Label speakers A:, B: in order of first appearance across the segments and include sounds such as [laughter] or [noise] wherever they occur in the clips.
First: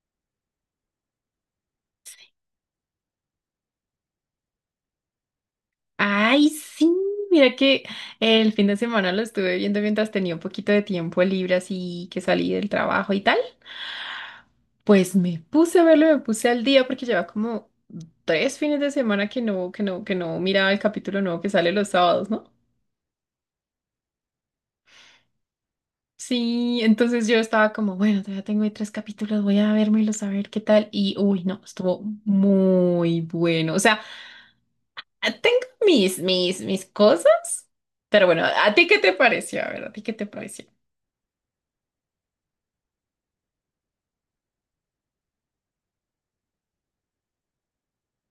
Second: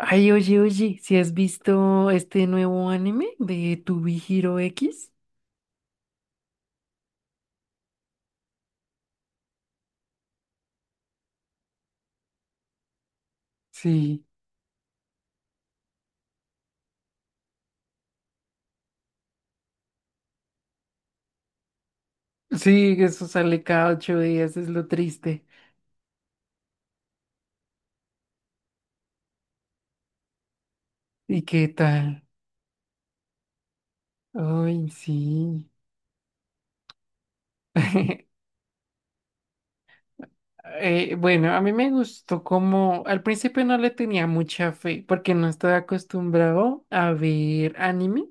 A: Ay, oye, ¿si has visto este nuevo anime de To Be Hero X?
B: Ay, sí, mira que el fin de semana lo estuve viendo mientras tenía un poquito de tiempo libre, así que salí del trabajo y tal.
A: Sí,
B: Pues me puse a verlo, me puse al día porque lleva como tres fines de semana que no, que no miraba el capítulo nuevo que sale los sábados, ¿no?
A: sí, eso sale cada 8 días, es lo triste.
B: Sí, entonces yo estaba como, bueno, todavía tengo ahí tres capítulos, voy a vérmelos a ver qué tal. Y
A: ¿Y
B: uy, no,
A: qué
B: estuvo
A: tal?
B: muy bueno. O sea,
A: Ay,
B: tengo
A: sí.
B: mis cosas, pero
A: [laughs]
B: bueno, ¿a ti qué te pareció? A ver, ¿a ti qué te pareció?
A: Bueno, a mí me gustó como al principio no le tenía mucha fe porque no estaba acostumbrado a ver anime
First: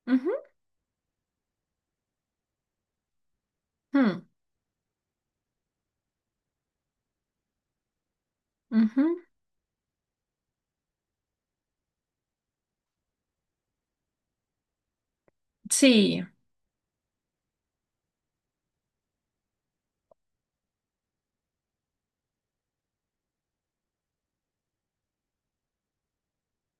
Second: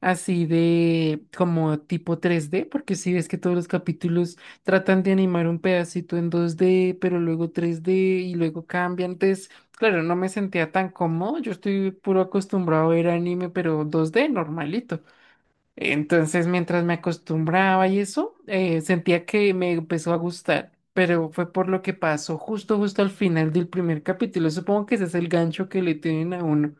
A: así de como tipo 3D, porque si ves que todos los
B: Hmm,
A: capítulos tratan de animar un pedacito en 2D, pero luego 3D y luego cambian.
B: ujú.
A: Entonces, claro, no me sentía tan cómodo. Yo estoy puro acostumbrado a ver anime, pero 2D normalito.
B: Sí,
A: Entonces, mientras me acostumbraba y eso, sentía que me empezó a gustar, pero fue por lo que pasó justo al final del primer capítulo. Supongo que ese es el gancho que le tienen a uno,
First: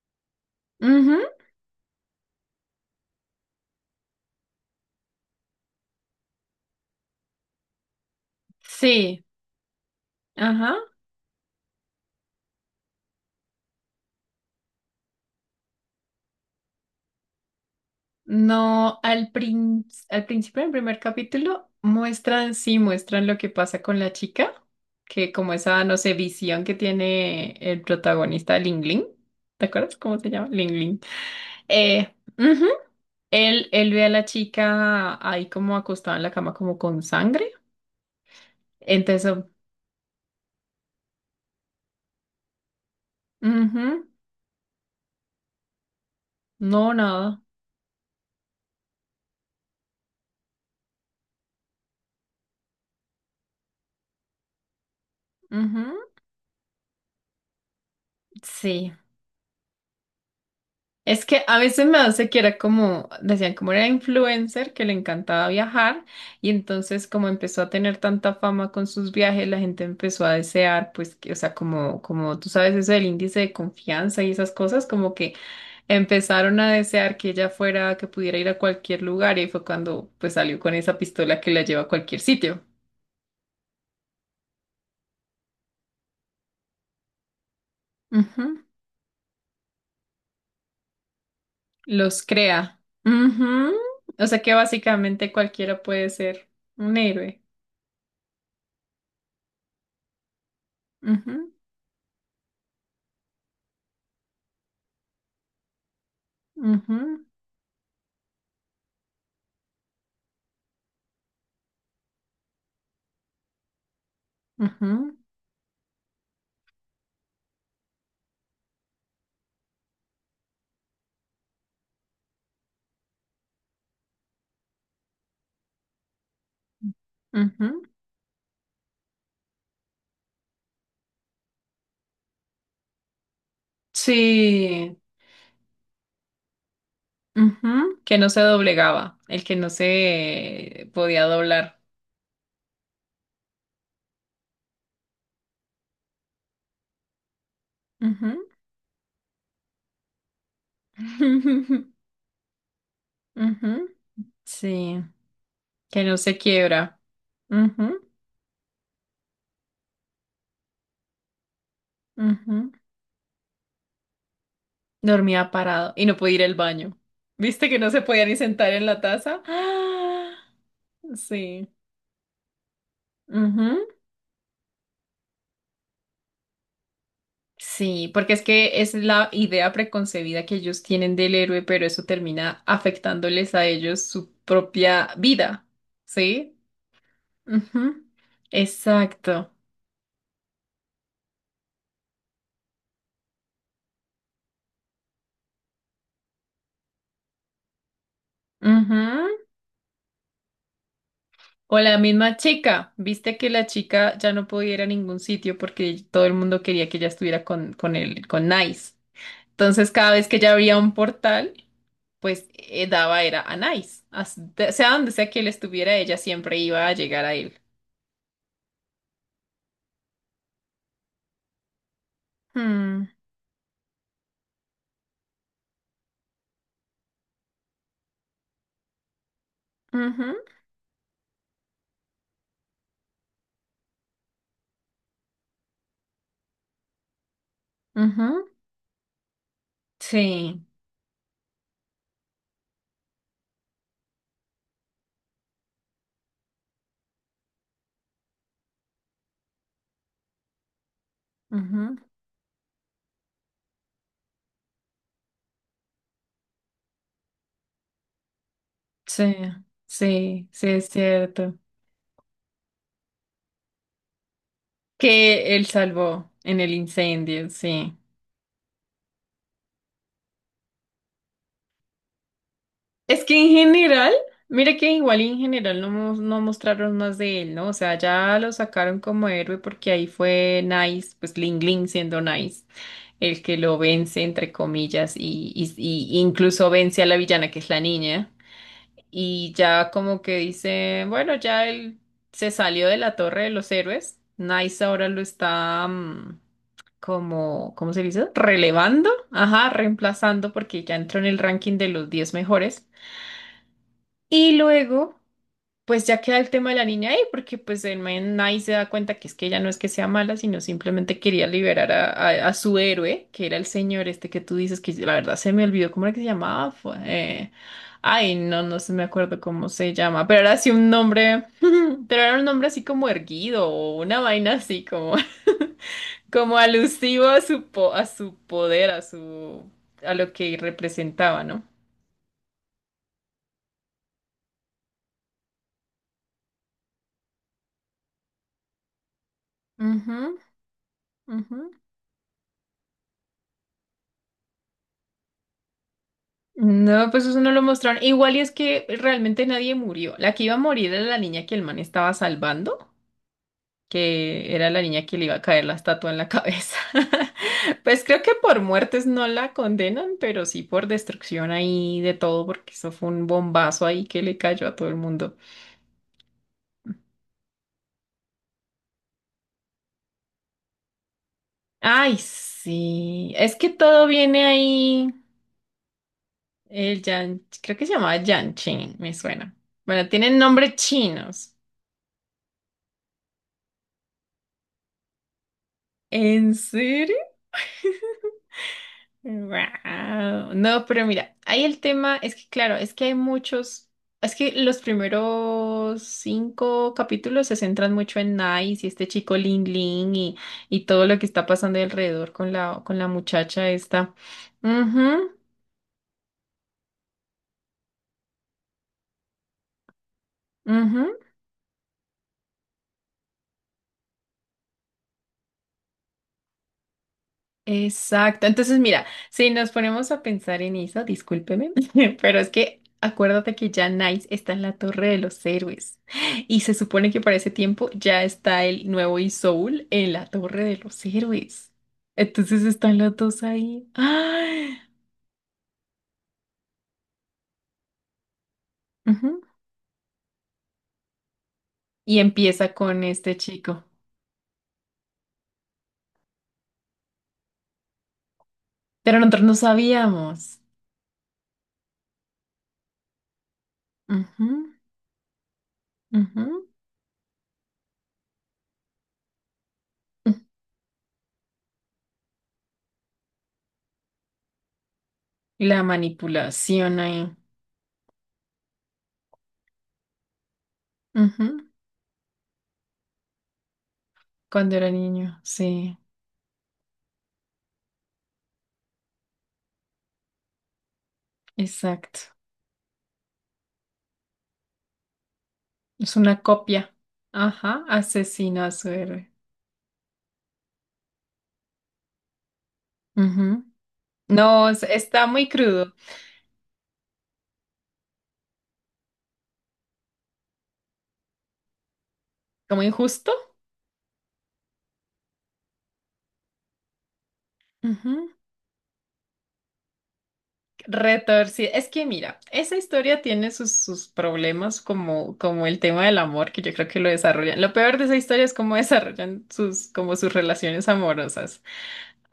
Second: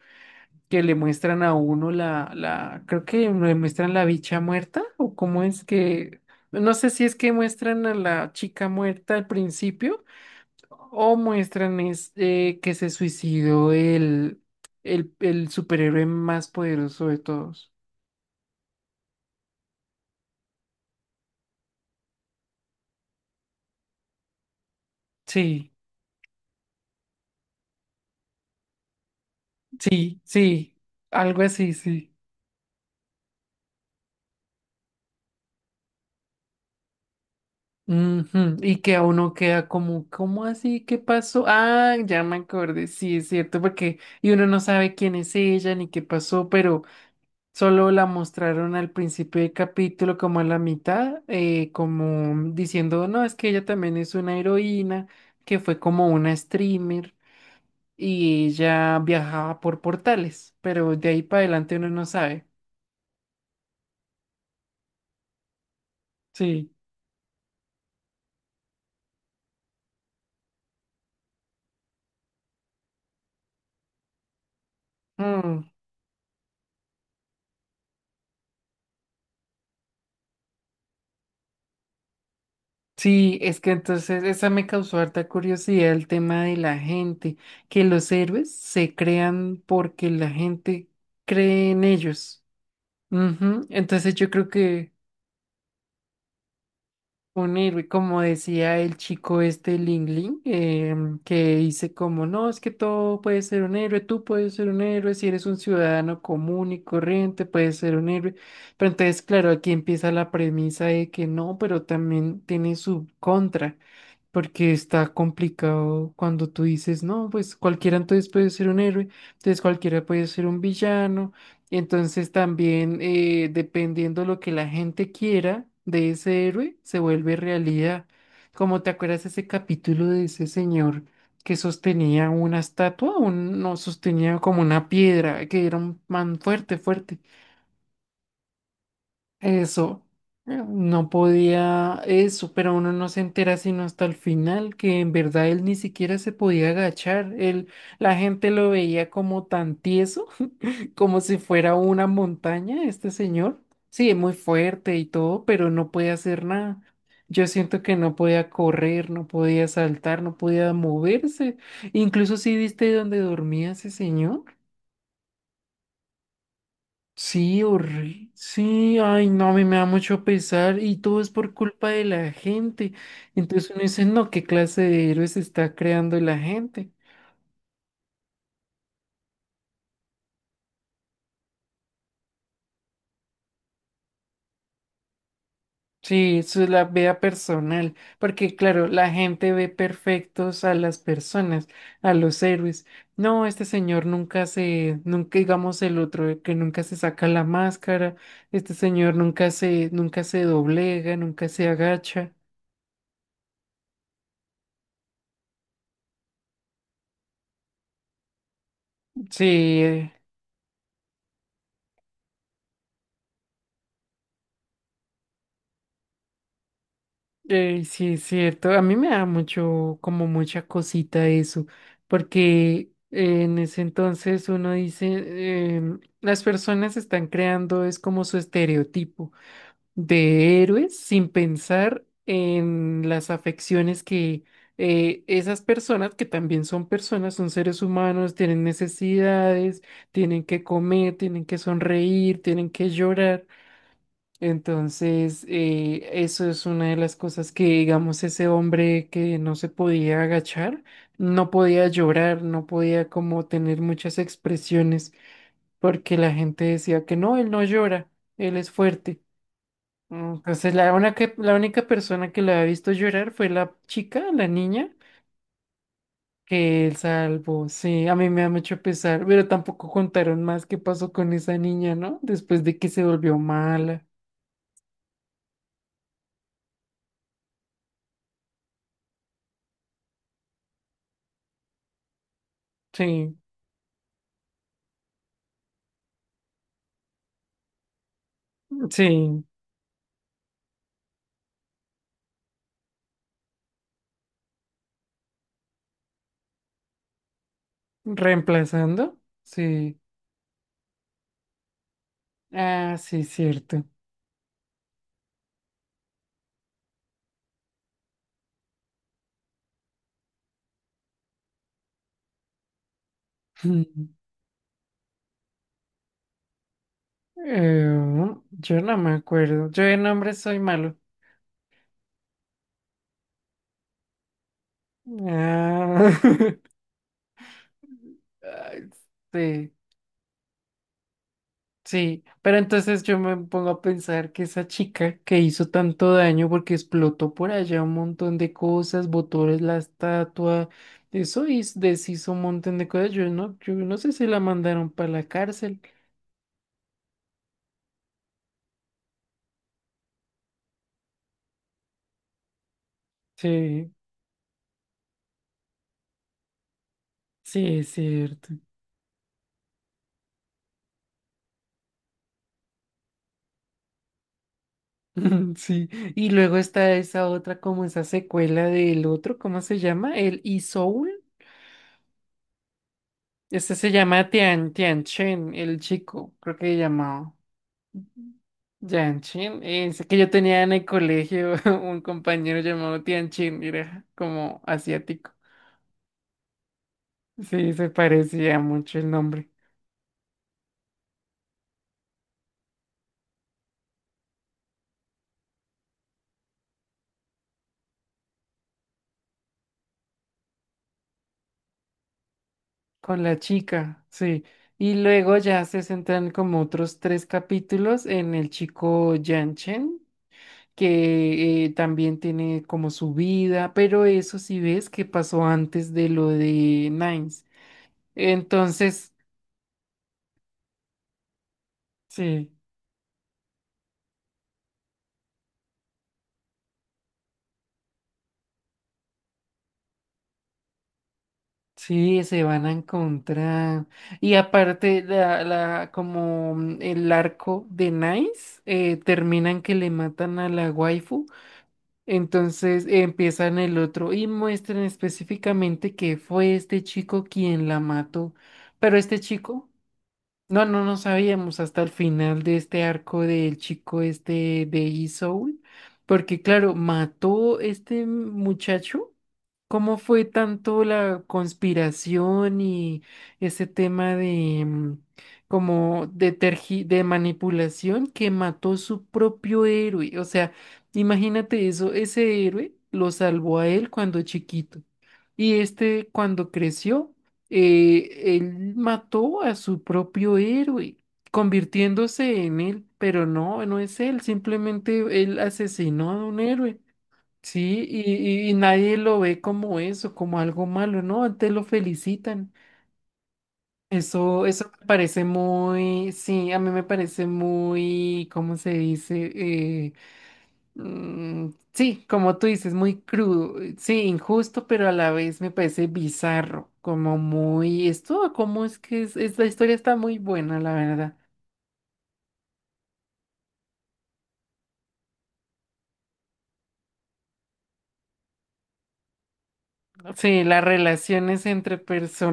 A: que le
B: ujú,
A: muestran a uno la, creo que le muestran la bicha muerta, o cómo es que, no sé si es que muestran a la chica muerta
B: sí,
A: al principio,
B: ajá.
A: o muestran es, que se suicidó el superhéroe más poderoso de todos.
B: No, al prin- al principio del primer capítulo muestran, sí, muestran lo que pasa con la chica, que como
A: Sí.
B: esa, no sé, visión que tiene el protagonista, Ling Ling, ¿te acuerdas cómo
A: Sí,
B: se llama? Ling
A: sí,
B: Ling.
A: algo así, sí.
B: Ujú. Él ve a la chica ahí como acostada en la cama como con sangre,
A: Ujú. Y que a uno
B: entonces,
A: queda como, ¿cómo así? ¿Qué pasó? Ah, ya me acordé, sí, es cierto,
B: ujú.
A: porque y uno no sabe quién es ella ni qué pasó, pero
B: No, nada,
A: solo la mostraron al principio del capítulo, como a la mitad, como diciendo, no, es que ella también es una heroína, que fue
B: ujú.
A: como una streamer y
B: Sí.
A: ella viajaba por portales, pero de ahí
B: Es
A: para
B: que a
A: adelante
B: veces
A: uno
B: me
A: no
B: hace que
A: sabe.
B: era como, decían como era influencer, que le encantaba viajar y
A: Sí.
B: entonces como empezó a tener tanta fama con sus viajes, la gente empezó a desear, pues, que, o sea, como, como tú sabes eso del índice de confianza y esas cosas, como que
A: Mm.
B: empezaron a desear que ella fuera, que pudiera ir a cualquier lugar y ahí fue cuando pues salió con esa pistola que la lleva a cualquier sitio.
A: Sí, es que entonces esa me causó harta curiosidad el tema de la gente, que los héroes
B: Ujú.
A: se crean porque la gente cree en
B: Los
A: ellos.
B: crea.
A: Ujú.
B: Ujú.
A: Entonces
B: O
A: yo
B: sea
A: creo
B: que
A: que
B: básicamente cualquiera puede ser un héroe.
A: un héroe, como decía el chico este Ling Ling,
B: Ujú,
A: que dice como, no, es que todo puede ser un héroe, tú puedes ser un héroe, si eres un ciudadano común y
B: ujú.
A: corriente, puedes ser un héroe. Pero entonces, claro, aquí empieza la premisa de que no, pero también tiene su contra. Porque está
B: Ujú,
A: complicado cuando tú dices, no, pues cualquiera entonces puede ser un héroe, entonces cualquiera puede ser un villano. Y entonces también dependiendo lo que la gente quiera de ese héroe, se vuelve
B: ujú.
A: realidad. Como te acuerdas ese capítulo de ese señor que sostenía una estatua, un, no, sostenía como una
B: Sí,
A: piedra, que era un man fuerte, fuerte.
B: ujú. Que no se doblegaba, el que no
A: Eso,
B: se
A: no
B: podía doblar.
A: podía eso, pero uno no se entera sino hasta el final, que en verdad él ni siquiera se podía agachar. Él, la
B: Ujú.
A: gente lo veía como tan tieso, [laughs] como si fuera
B: [laughs]
A: una montaña, este señor.
B: Ujú.
A: Sí, es muy fuerte
B: Sí,
A: y todo, pero no
B: que
A: podía
B: no se
A: hacer nada.
B: quiebra.
A: Yo siento que no podía correr, no podía saltar, no podía moverse.
B: Ujú,
A: Incluso si
B: ujú.
A: viste dónde dormía ese señor.
B: Dormía parado y no podía ir al baño.
A: Sí,
B: ¿Viste que no se podía
A: horrible.
B: ni sentar en
A: Sí,
B: la
A: ay,
B: taza? [gasps]
A: no, a mí me da mucho
B: ¡Ah!
A: pesar y todo es por
B: Sí.
A: culpa de la gente. Entonces uno dice, no, ¿qué clase de héroes está creando la gente?
B: Sí, porque es que es la idea preconcebida que ellos tienen del héroe, pero eso termina afectándoles a ellos su propia vida,
A: Sí,
B: ¿sí?
A: eso es la vea personal,
B: Ujú.
A: porque claro, la gente
B: Exacto.
A: ve perfectos a las personas, a los héroes. No, este señor nunca digamos el otro, el que nunca se saca la máscara, este señor
B: Ujú.
A: nunca se doblega, nunca se
B: O la
A: agacha.
B: misma chica, viste que la chica ya no podía ir a ningún sitio porque todo el mundo quería que ella estuviera con Nice.
A: Sí,
B: Entonces,
A: eh,
B: cada vez que ella abría un portal, pues daba era a Nice. Sea donde sea que él estuviera, ella siempre iba a llegar a él.
A: Sí, es cierto. A mí me da mucho, como mucha cosita eso, porque
B: Hmm,
A: en ese entonces uno dice, las personas están creando, es como su estereotipo
B: ujú.
A: de héroes sin pensar en las afecciones que esas personas, que también son personas, son seres humanos,
B: Ujú.
A: tienen necesidades, tienen que
B: Sí,
A: comer, tienen que sonreír, tienen que llorar. Entonces, eso es una de las cosas que, digamos, ese hombre que no se podía agachar, no podía
B: ujú.
A: llorar, no podía como tener muchas expresiones, porque la gente decía que no, él no llora, él es fuerte.
B: Sí, sí,
A: Entonces,
B: es
A: la única, la
B: cierto.
A: única persona que lo había visto llorar fue la chica, la niña,
B: Que él salvó en el
A: que él
B: incendio,
A: salvó.
B: sí.
A: Sí, a mí me da mucho pesar, pero tampoco contaron más qué pasó con esa niña, ¿no? Después de que se
B: Es
A: volvió
B: que en
A: mala.
B: general, mire que igual y en general no, no mostraron más de él, ¿no? O sea, ya lo sacaron como héroe porque ahí fue Nice, pues Ling Ling siendo Nice,
A: Sí,
B: el que lo vence, entre comillas, y, y incluso vence a la villana que es la niña.
A: sí.
B: Y ya como que dice, bueno, ya él se salió de la Torre de los Héroes. Nice ahora lo está como, ¿cómo se dice? Relevando,
A: ¿Reemplazando?
B: ajá,
A: Sí.
B: reemplazando porque ya entró en el ranking de los 10 mejores.
A: Ah, sí, cierto.
B: Y luego pues ya queda el tema de la niña ahí, porque pues el man ahí se da cuenta que es que ella no es que sea mala, sino simplemente quería liberar a, a su héroe, que era el señor
A: [laughs]
B: este que tú dices, que la verdad se me olvidó cómo era que se llamaba. Fue, ay,
A: Eh,
B: no, no
A: yo
B: se
A: no
B: me
A: me
B: acuerdo cómo
A: acuerdo. Yo
B: se
A: de
B: llama, pero
A: nombres
B: era
A: soy
B: así un
A: malo.
B: nombre, [laughs] pero era un nombre así como erguido o una vaina así como, [laughs]
A: Ah,
B: como
A: [laughs]
B: alusivo a su, a su
A: ay,
B: poder, a su,
A: sí,
B: a lo que representaba, ¿no?
A: sí. Pero entonces yo me pongo a pensar que esa chica que hizo tanto daño porque explotó por allá un montón de cosas, botó la
B: Ujú,
A: estatua, eso
B: ujú.
A: hiz- deshizo un montón de cosas. Yo no sé si la mandaron para la cárcel.
B: No, pues eso no lo mostraron. Igual y es que realmente nadie murió. La que iba a morir era la niña que el man estaba salvando,
A: Sí,
B: que era la niña que le iba a caer la estatua en la cabeza. [laughs]
A: sí, es
B: Pues creo que
A: cierto.
B: por muertes no la condenan, pero sí por destrucción ahí de todo, porque eso fue un bombazo ahí que le cayó a todo el mundo.
A: [laughs] Sí, y luego está esa otra, como esa secuela del otro, ¿cómo se llama? El Isoul.
B: Ay, sí. Es que
A: Este se
B: todo
A: llama
B: viene
A: Tian
B: ahí.
A: Chen, el chico, creo que se
B: El
A: llamaba.
B: Yan, creo que se llamaba Yan Chen, me
A: Tian
B: suena.
A: Chen. Es
B: Bueno,
A: que yo
B: tienen
A: tenía en
B: nombres
A: el colegio
B: chinos.
A: [laughs] un compañero llamado Tian Chen, era como asiático.
B: ¿En serio?
A: Sí, se parecía mucho el nombre.
B: Guau. No, pero mira, ahí el tema es que, claro, es que hay muchos, es que los primeros 5 capítulos se centran mucho en Nice y este chico Lin Lin y todo lo que está pasando alrededor con la
A: Con la
B: muchacha
A: chica,
B: esta.
A: sí. Y
B: Ujú,
A: luego ya se centran como otros 3 capítulos en el chico Yan Chen.
B: ujú.
A: Que también tiene como su vida, pero eso sí ves que pasó antes de lo de Nines.
B: Exacto. Entonces, mira,
A: Entonces,
B: si nos ponemos a pensar en eso, discúlpeme, [laughs] pero es
A: sí,
B: que acuérdate que ya Nice está en la Torre de los Héroes y se supone que para ese tiempo ya está el nuevo Isoul en la Torre de los Héroes.
A: sí, se
B: Entonces
A: van a
B: están los dos
A: encontrar.
B: ahí.
A: Y
B: ¡Ay!
A: aparte, la, como mm, el arco de Nines,
B: Ujú.
A: termina en que le matan a la waifu.
B: Y empieza
A: Entonces
B: con este
A: empiezan el
B: chico.
A: otro y muestran específicamente que fue este chico quien la mató. Pero
B: Pero
A: este
B: nosotros no
A: chico
B: sabíamos.
A: No sabíamos hasta el final de este arco del chico este
B: Ujú,
A: de E-Soul, porque
B: ujú.
A: claro, mató este muchacho. ¿Cómo fue tanto la conspiración y ese tema de mm,
B: La
A: como de tergi-
B: manipulación
A: de
B: ahí.
A: manipulación que mató su propio héroe? O sea,
B: Ujú.
A: imagínate eso, ese héroe lo salvó a él cuando
B: Cuando
A: chiquito
B: era niño,
A: y
B: sí,
A: este cuando creció él mató a su propio héroe,
B: exacto.
A: convirtiéndose en él, pero no, no es él, simplemente él asesinó
B: Es
A: a un
B: una
A: héroe,
B: copia.
A: ¿sí?
B: Ajá,
A: Y
B: asesino a su
A: nadie lo
B: héroe.
A: ve como eso, como algo malo, ¿no? Antes lo felicitan.
B: Ujú.
A: Eso,
B: No,
A: eso me parece
B: está muy crudo,
A: muy, sí, a mí me parece muy, ¿cómo se dice? Eh. Mm, sí, como tú dices,
B: como
A: muy
B: injusto.
A: crudo, sí, injusto, pero a la vez me parece bizarro, como muy, esto,
B: Ujú.
A: como es que es, esta historia está muy buena, la verdad.
B: Retorcido. Es que mira, esa historia tiene sus problemas como, como el tema del amor, que yo creo que lo desarrollan. Lo peor de esa historia es cómo [laughs] desarrollan sus, como sus
A: Sí, las
B: relaciones
A: relaciones
B: amorosas.
A: entre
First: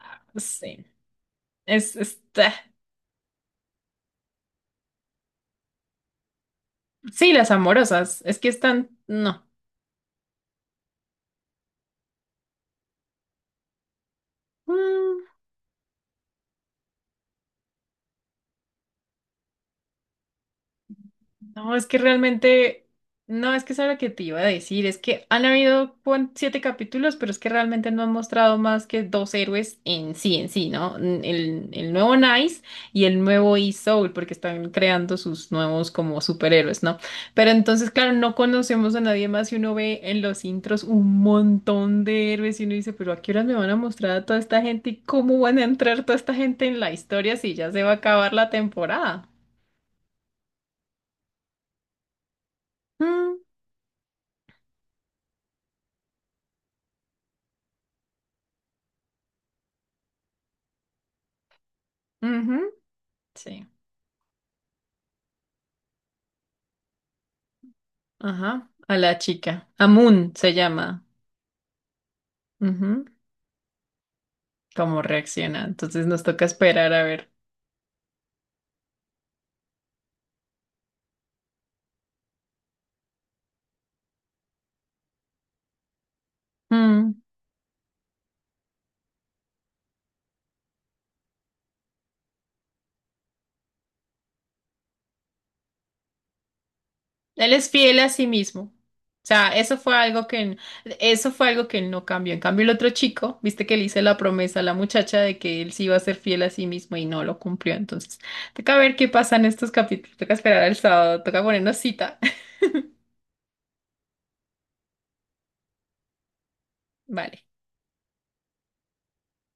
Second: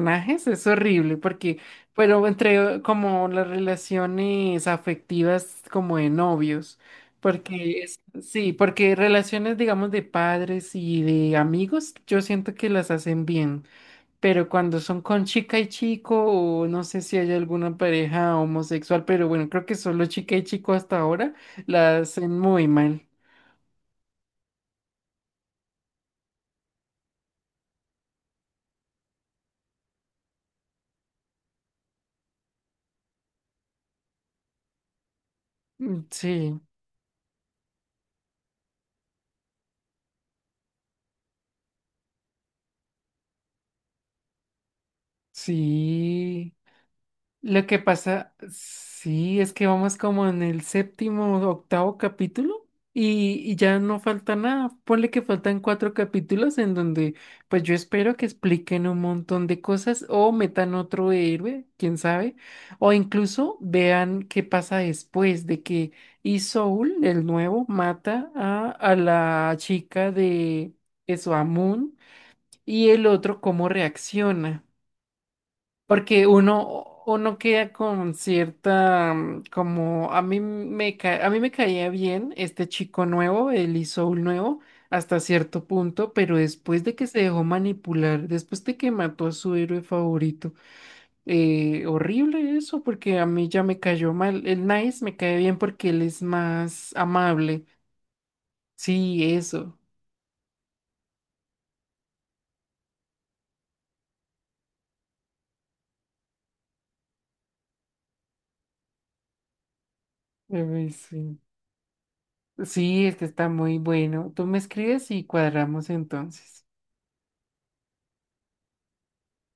B: Ah,
A: es
B: sí,
A: horrible, porque, pero
B: está.
A: entre como las relaciones afectivas como de novios,
B: Sí, las
A: porque es-
B: amorosas. Es que
A: sí,
B: están.
A: porque
B: No.
A: relaciones, digamos, de padres y de amigos, yo siento que las hacen bien. Pero cuando son
B: Mm,
A: con chica y chico, o no sé si hay alguna pareja homosexual, pero bueno, creo que solo chica y chico hasta ahora
B: No, es
A: la
B: que
A: hacen muy
B: realmente,
A: mal.
B: no, es que eso era lo que te iba a decir, es que han habido 7 capítulos, pero es que realmente no han mostrado más que dos héroes en sí, ¿no? El nuevo Nice y el nuevo E-Soul, porque están creando sus nuevos
A: Mm,
B: como
A: sí,
B: superhéroes, ¿no? Pero entonces, claro, no conocemos a nadie más y uno ve en los intros un montón de héroes y uno dice, pero ¿a qué horas me van a mostrar a toda esta gente y cómo van a entrar toda esta
A: sí.
B: gente en la historia si
A: Lo
B: ya
A: que
B: se va a acabar
A: pasa,
B: la temporada?
A: sí, es que vamos como en el séptimo, octavo capítulo y,
B: Mm,
A: y ya no falta nada. Ponle que faltan 4 capítulos en donde pues yo espero que expliquen un montón de cosas o metan otro héroe, quién sabe,
B: ujú,
A: o incluso
B: sí.
A: vean qué pasa después de que y el nuevo, mata
B: Ajá,
A: a
B: a la
A: la
B: chica.
A: chica
B: Amun se
A: de
B: llama.
A: Esoamun y
B: Ujú.
A: el otro cómo reacciona.
B: ¿Cómo reacciona? Entonces nos
A: Porque
B: toca esperar
A: uno,
B: a ver.
A: uno queda con cierta, mm, como a mí me ca- a mí me caía bien este chico nuevo, el Isoul nuevo, hasta cierto punto, pero después de que se
B: Mm.
A: dejó manipular, después de que mató a su héroe favorito, horrible eso, porque a mí ya me cayó mal. El Nice me cae bien porque él es más
B: Él
A: amable.
B: es fiel a sí mismo. O
A: Sí,
B: sea,
A: eso.
B: eso fue algo que, eso fue algo que él no cambió. En cambio, el otro chico, viste que le hice la promesa a la muchacha de que él sí iba a ser fiel a sí mismo y no lo cumplió. Entonces, toca ver qué pasa en estos capítulos. Toca esperar al sábado,
A: Sí,
B: toca ponernos cita. [laughs]
A: sí, este está muy bueno. Tú me escribes y cuadramos entonces.
B: Vale.